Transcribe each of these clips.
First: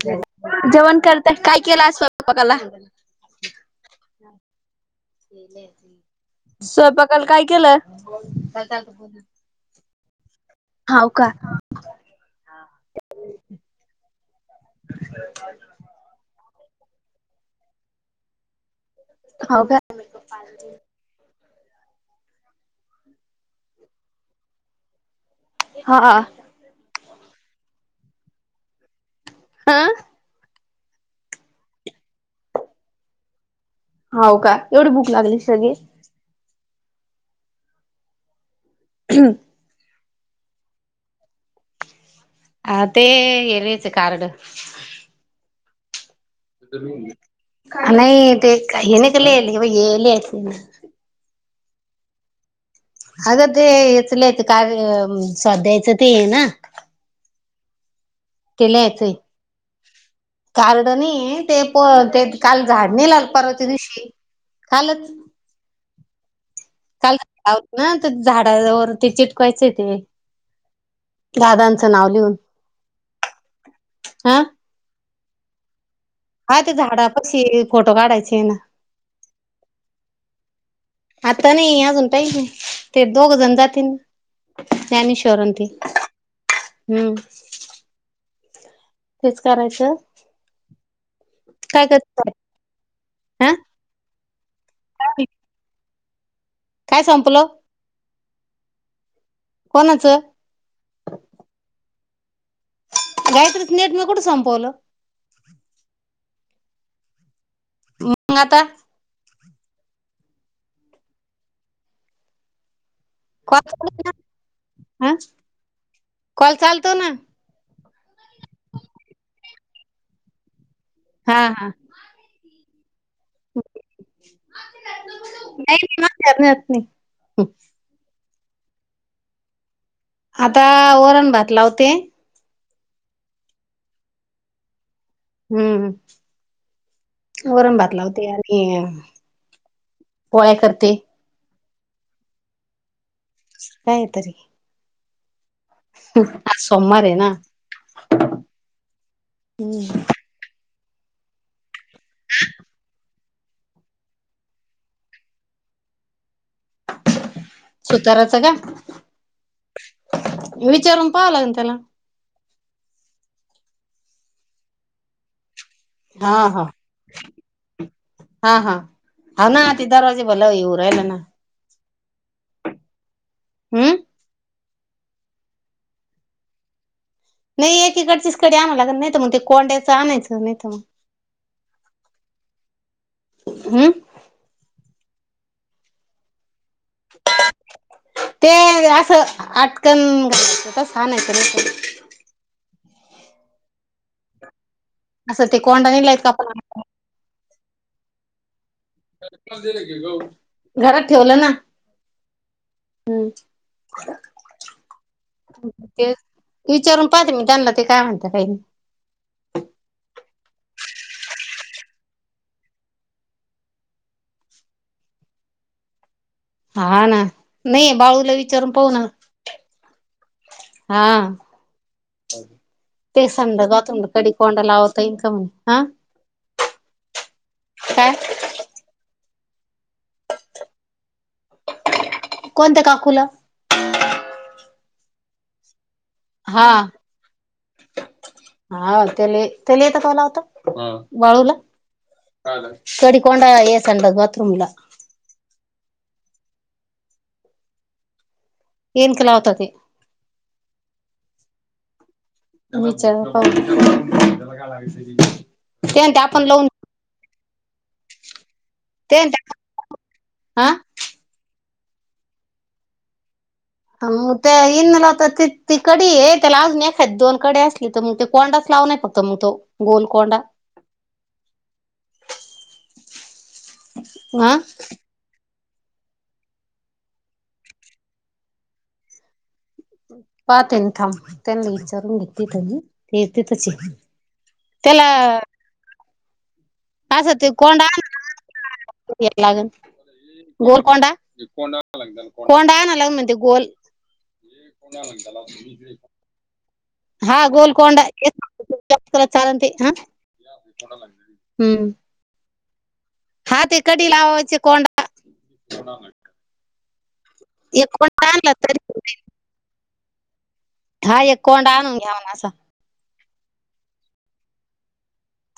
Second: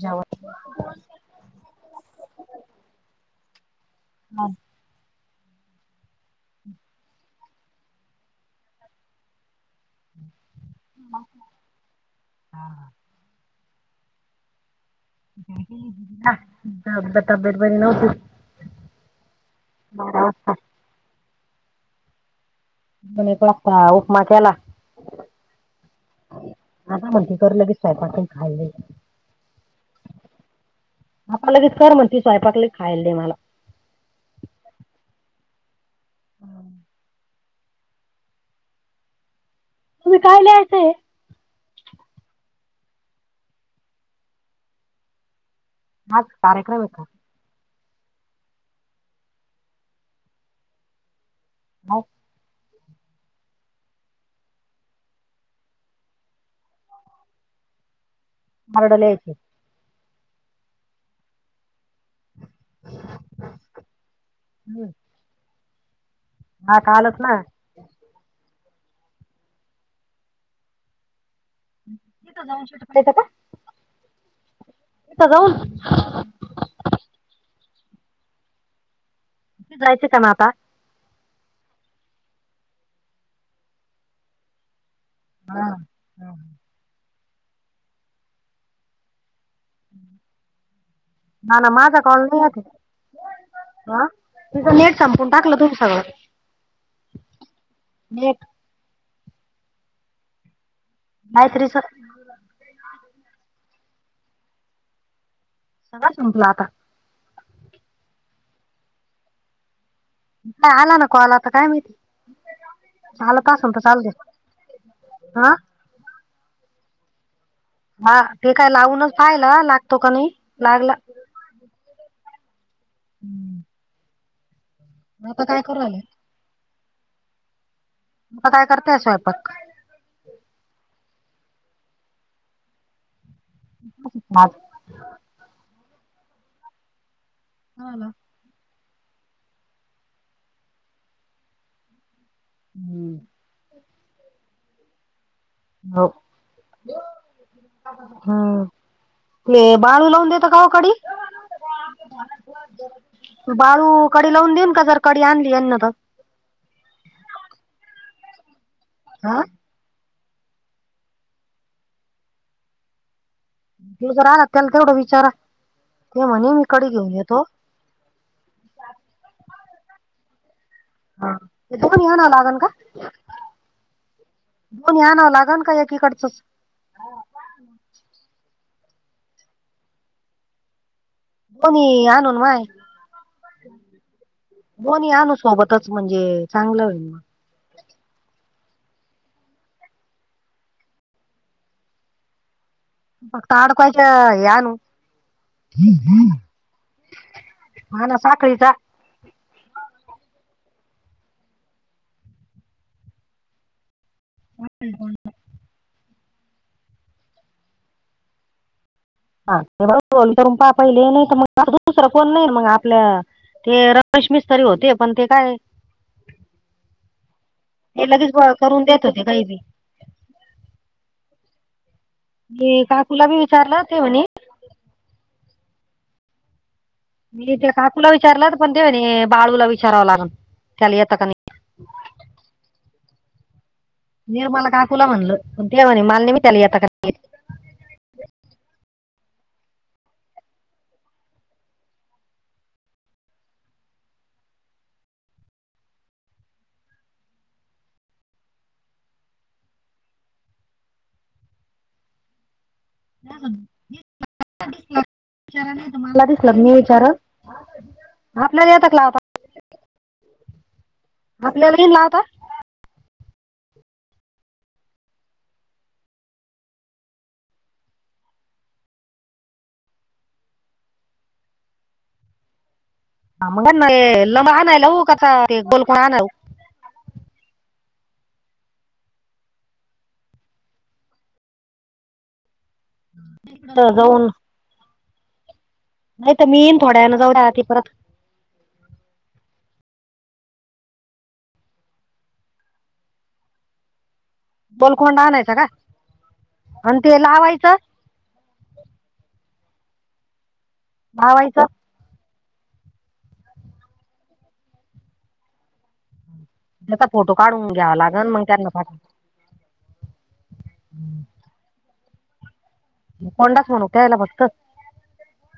जेवण जेवण करत काय केलं स्वयंपाकाला. हा. स्वयंपाकाल काय केलं? हाव का? हा. [unintelligible] तब्यत बरी नव्हती. हाव का? [unintelligible] तुम्ही पण आत्ता उपमा केला. हा. आता म्हणती कर लगेच स्वयंपाक खायला. अ. आता लगेच कर म्हण ती स्वयपाक ली खायला दे मला. हव का? एवढी बुक लागली सगळी. [unintelligible] हम. तुम्ही काय लिहायचंय. हा ते एरियाच कार्ड. अग नाही ते [unintelligible] [unintelligible] अगं तेच लयच कार्य स्वाध्यायचं ते ना. कार्ड केलयते लिहायचे कार्ड नाहीये. ते प ते काल झाड नाही लावल परवाच्या दिवशी कालच हा काल कालच हाव ना झाडा वरती चिटकवायचंय ते. दादांचं नाव लिहून. तथं हा जाऊन? हा ते झाडा पाशी फोटो काढायचे आहेना. तिथं जायचं का म आता? आता नाही अजून टाईम आहे ते दोघ जण जातीन. ज्ञानेश्वर अन ते हम्म. हेच करायचं. ना ना काय माझा कॉल करतय [unintelligible] नाही येत हा. हा नेट संपून टाकलं तुम. काय संपलं? नेट. कोणाचं? गायत्रीच. गात्रीच नेट म्या कुठं संपवलं. सगळ संपल आता. मग आता? हा आला न काॅल आता काय माहिती. चालत कॉल असनत चालू असलं तर चालु ना हा द्या. कॉल चालतो ना. हा काय लावूनच पाहिला लागतो का नाही लागला. हा, हा. हो की. म आता काय करु राहिले, नाही नाही आता काय करतेय स्वयंपाक? आता आ वरण, भात लावते. [inaudible] हम्म, हम्म वरण, भात लावते आज. हे पोळ्या करते. हम्म [unintelligible] काय तर. हो आज सोमावार हेना. हम्म ते बाळू लावून देतो का हो कडी? मत [unintelligible] तो बाळू कडी लावून देईन का जर कडी आणली यांन तर? सुताराचा का? हा. विचारून पाहावं लागल त्याला. तुम्हीं राना कन करडुन विचारा. ते म्हणे हाव, मी हाव. कडी घेऊन येतो हा, हा, हाव ना ते दरवाजे भला हे हुन राहिलान ते दोघ घेऊन या लागल का? हम्म. दोन्ही आनाव लागेल का एकीकडचंच? नाही एकीकडचीच कडी आणा लागल नाहीत म ते कोंड्याचं आणायचं नाहीत मग. दोन्ही आणून माग? हम्म. दोन्ही आनु सोबतच म्हणजे चांगलं होईल. मग ते असं आटकन घालायच तस आनायच. फक्ता अडकवायच्या हे आनु? असं ते कोंडा नाही लायत का आपण हा ना साखळीचा. घरात ठेवलं ना हम् ते विचारून पाहते मी त्यांना ते काय म्हणत काही हा ते करून पा पाहिले नाही तर मग दुसरा कोण नाही मग आपल्या ते रमेश मिस्तरी होते पण ते काय हा ना नाही ते लगेच बाळूला ब- विचारून करून पाह ना देत होते काही बी हा मी काकूला बी तेसड विचारलं ते गतंड म्हणे कडी कोंड लावता इनका म्ह हा मी ते काकूला काय विचारलं पण तेव बाळूला विचारावं लागल त्याला यता का नाही कोणत्या काकूला निरमाला काकुला म्हणलं पण ते म्हणे नाही मी त्याला हा येतं का हा त्याला त्याला येत काला होता बाळूला चडिकड ये सांड बात्रूमला न कलावतात विचार हो ते ते आपण लावून विचार णा दिहा तक ला ते हा मधल्याला येन ला आवता मग त्या इन लावता ती कडी आहे त्या ला अजून एखात दोन कडी असली तर मग ती कोंडाच लावू नाही फक्त मतम तो गोोलकोंड ह मग ल मग हा आणायला हो काचा गोलकोण आणा पाहते थांब त्यांना विचारून घेतली त्यांी ते येत तचे जाऊन त्याला नाही मीन थोड्यान जवड्या आी परत. लागं गोल कोंडा कों कोंडा नग म्हणजे गोल. बोलकोंड आणायचा का आणि ते हा लावायचं गोलकोड चाल हा लावायचं हम्म नाते कट लावा वच कोडा त्याचा फोटो काढून घ्यावा लागण मग आणला त्यांना पा तरी हा एक कोंडा आणून घ्याऊन असं कोंडाच म्हणू त्या्यायला बटत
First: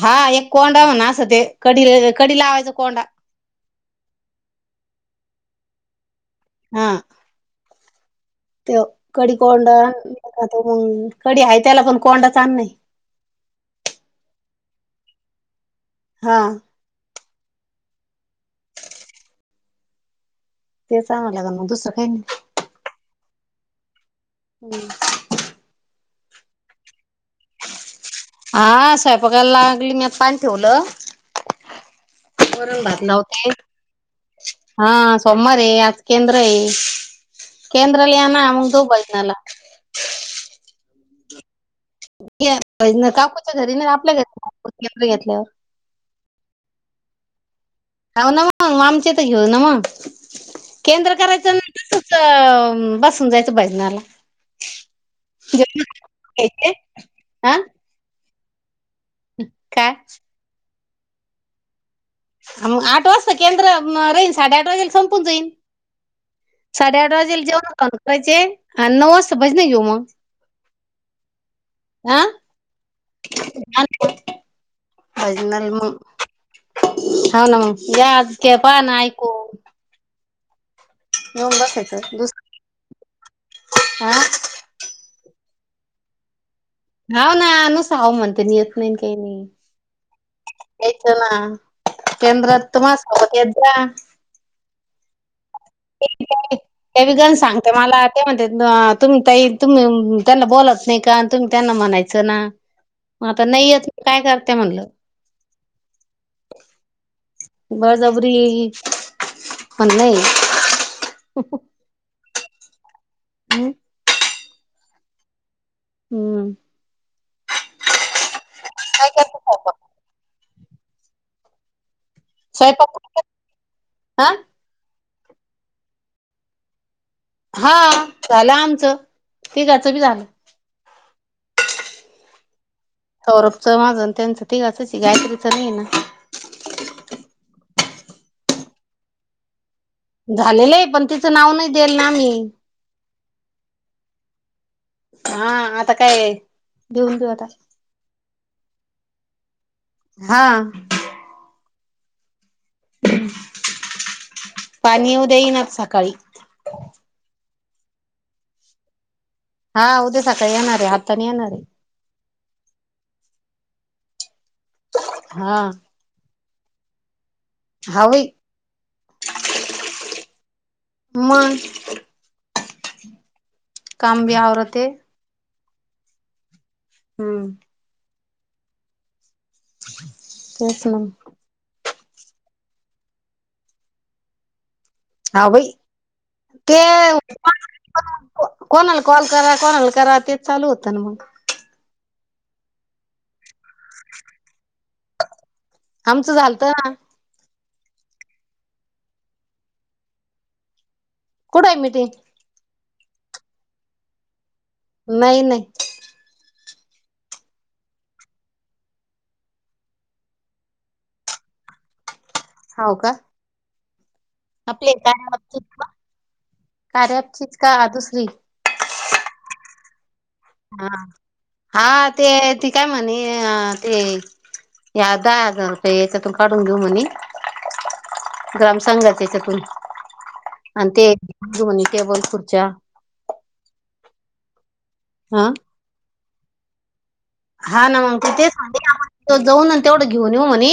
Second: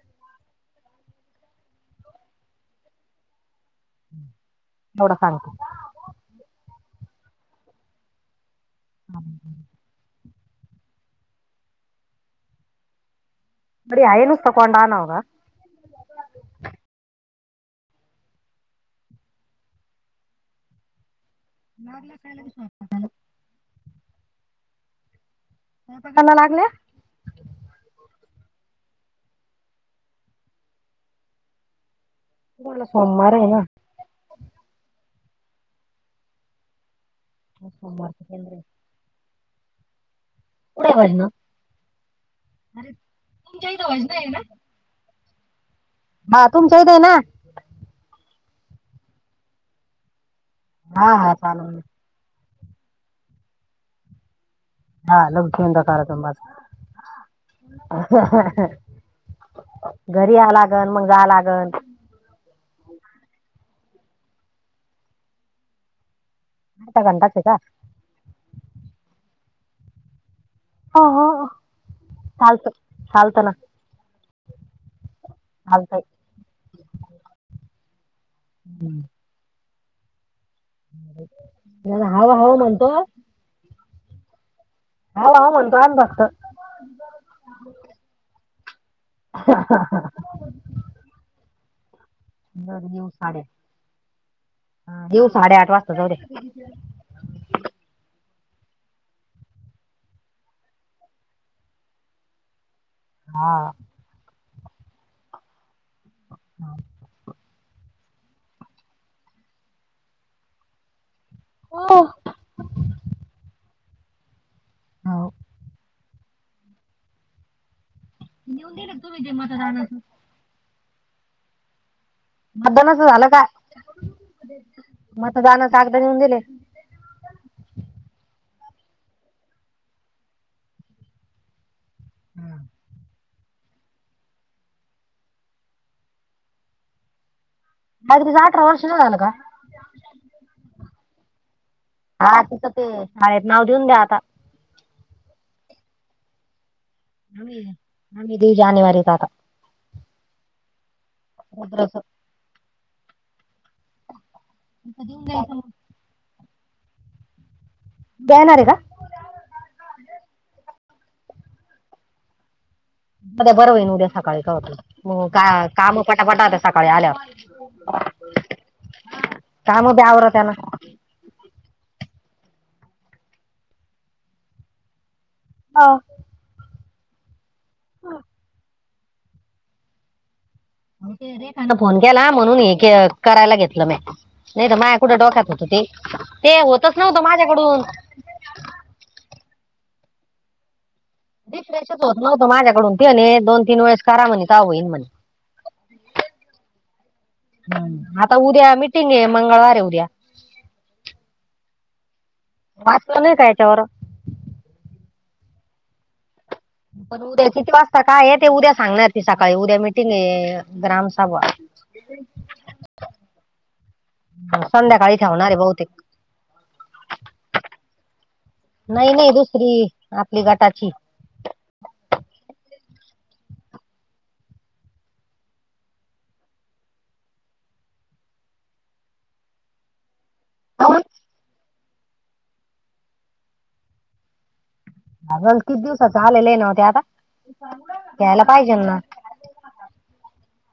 हा एक कोंडा म्ह ना असं ते की कढी लावायचा कोंडा एवडा खानख हा ते कडीी कोंड कढी आहे त्याला पण कोंडचचा नाही बरी ऐनस तको आणनव हा ते चांग लाग लला खायला विला हम्म का पकना लागल्या हा साहेपाकायला लागली मी आता पाणी ठेवलं कोणाला औरंगभद ला सोमवार आहे होते ना हा सोमवार आहे आज केंद्र आहे. केंद्रल सोमवारचं ना केंद्र आहे. अमग दू बायतनल कठ ना काकूच्या घरी ना आपल्या घरी के्र घेतल्यावर हा तुमच्या इथ ना होव ना मग मा आमचे तर घेऊ ना मग केंद्र हा हा करायचं चालेल ना च.... बसून जायचं बजनाला. हा लघकीी अंतकार तुबा घ्यायचे हा काय [unintelligible] [inaudible] घरी या लागण मग जा लागन. मग आठ वाजता केंद्र म राहीन साडेआठ वाजेला संपून जाईन. अर्धा साडेआठ घंटाच आहे वाजेला का जवन खान करायचे आणि नऊ वाजता भजन घेऊ मग. हो -हो चालत. नाल [unintelligible] भजनाल म चालतंय हा ना म या आज क्या पाळणा आयकू. [inaudible] येऊन नाही, बसायचं हाव दुस हाव म्हणतो [inaudible] आ हाव-हाव म्हणतोय भागत [inaudible] हाव ना नुसता हखव म्हणते नि येत नाही नी काही नाही यायच ना. केंद्रात तु बरं, मास आलं की येत जा ह दिवू साडेआठ वाजता जाऊदे. तेणीजन सांगते मला ते म्हणते तुमी ताई तुम्ही त्यांना बोलत नाही का? तुम्ही त्यांना म्हणायचं ना ह [inaudible] मग आता नाही येत काय करत्या म्हणलं. [inaudible] बळजबरी पण नाही [inaudible] हो [inaudible] हो [inaudible] ह [inaudible] हाव हम्म नेऊन दे न काय तुम्ही जे करते मतार स्वयंपाक? आणचं. [unintelligible] मतदानाच स्वयंपाक झालं का? हा मतदाना कगद घेऊन गेले. हा झालं आमचं तीघाचं बी झालं. हम्म.. सौरभचं माज न त्यांचं तिघांचचये गायत्रीचं नाही ना? गायत्रीच अठरा वर्ष नाय आल का? झालेलं आहे पण तिचं नाव नाही देल ना मी. हा तिचं शाळेत नाव देऊन द्या आता. हा आता काय ए आम्ही -आम्ही देवू जानेवारीत आता हा ऋद्रच. [inaudible] पानी उद्या येईनच सकाळी उद्या येणार ए का? हा उद्या सकाळी येणारे आता नाही येणार आहे. उद्या बरं होईन उद्या सकाळी कवातर मग हा का- काम पटापटा होत सकाळी आल्यावर. हा वही काम बी आवरत्या ना. म [inaudible] काम बी आवरते. हा हम्म [inaudible] तेच मग ते रेखान फोन केला म्हणून हे करायला घेतलं म्या. नाही तर माझ कुठं हा डोक्यात होत बाई ते, ते होतच नव्हतं माझ्याकडून. को-कोणाला कॉल करा, कोणाला करा तेच चालू होतं ना मग. रिफ्रेशच होत नव्हतं माझ्याकडून तेने आणि दोन तीन वेळेस करा म्हणे का होईन म्हणे. आमचं झालत ह आता उद्या मिटिंग आहे मंगळवार आहे उद्या. कुठं आहे मीटिंग? वाचलं नाही काय याच्यावर? नाही नाही पण उद्या किती वाजता काय आहे ते उद्या सांगणार ती सकाळी उद्या मिटिंग आहे ग्रामसभा हो का? आपले संध्याकाळी ठेवणार आहे कार्याबती बहुतेक कार्या अँप चीच का दुसरी? नाही नाही दुसरी. आपली गट हा हा ते ती काय म्हणे अ ते या दहा हजार रुपये याच्यातून काढून घेऊ म्हणे ग्राम संघाचेच्यातून आणि ते दोनी टेबल खूर्चा. हा अगं किती दिवसात आलेलं आहे नव्ह ते आता. हा ना मग ते घ्यायला तेच पाहिजे ना सांग जाऊन तेवढं घेऊन येऊ म्हणे.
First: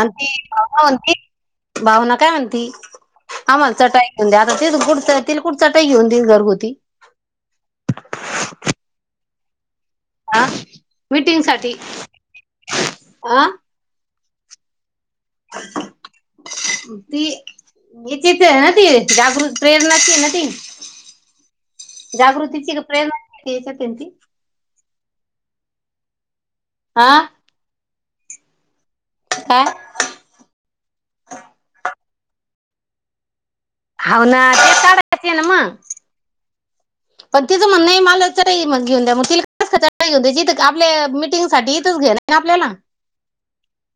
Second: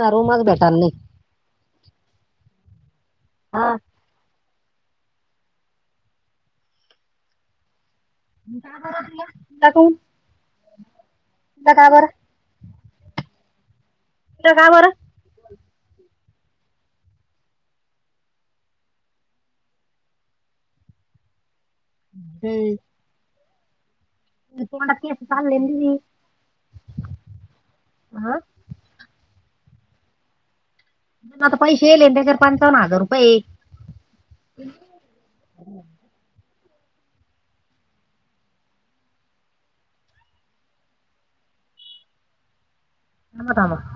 आणि ती रूमच भेटाल भावना नाही म्हणती भावना काय म्हणती हा आम्हाला चटाई आता ते कुडचा तील कुडचा टई घेऊन त घरगुती कालाा कोून [unintelligible] ह मिटिंग साठी अ का बर. [unintelligible] ते हिचीच हे न ती जागृत प्रेरणाची न. जागृतीची का प्रेरणा ची [unintelligible] डा केस भल लली त [unintelligible] आ हा. काय ता पैसेे येले त्याच्या वर पंचावन् हजार रुपये. हो ना तेच कळायचं हे ना मग. [inaudible] पण तिचं म्हणं नाही मला घेऊन द्या मग तिला कस द्यायच आपल्या म मिटिंग साठी इथच घे ते आपल्याला. [unintelligible]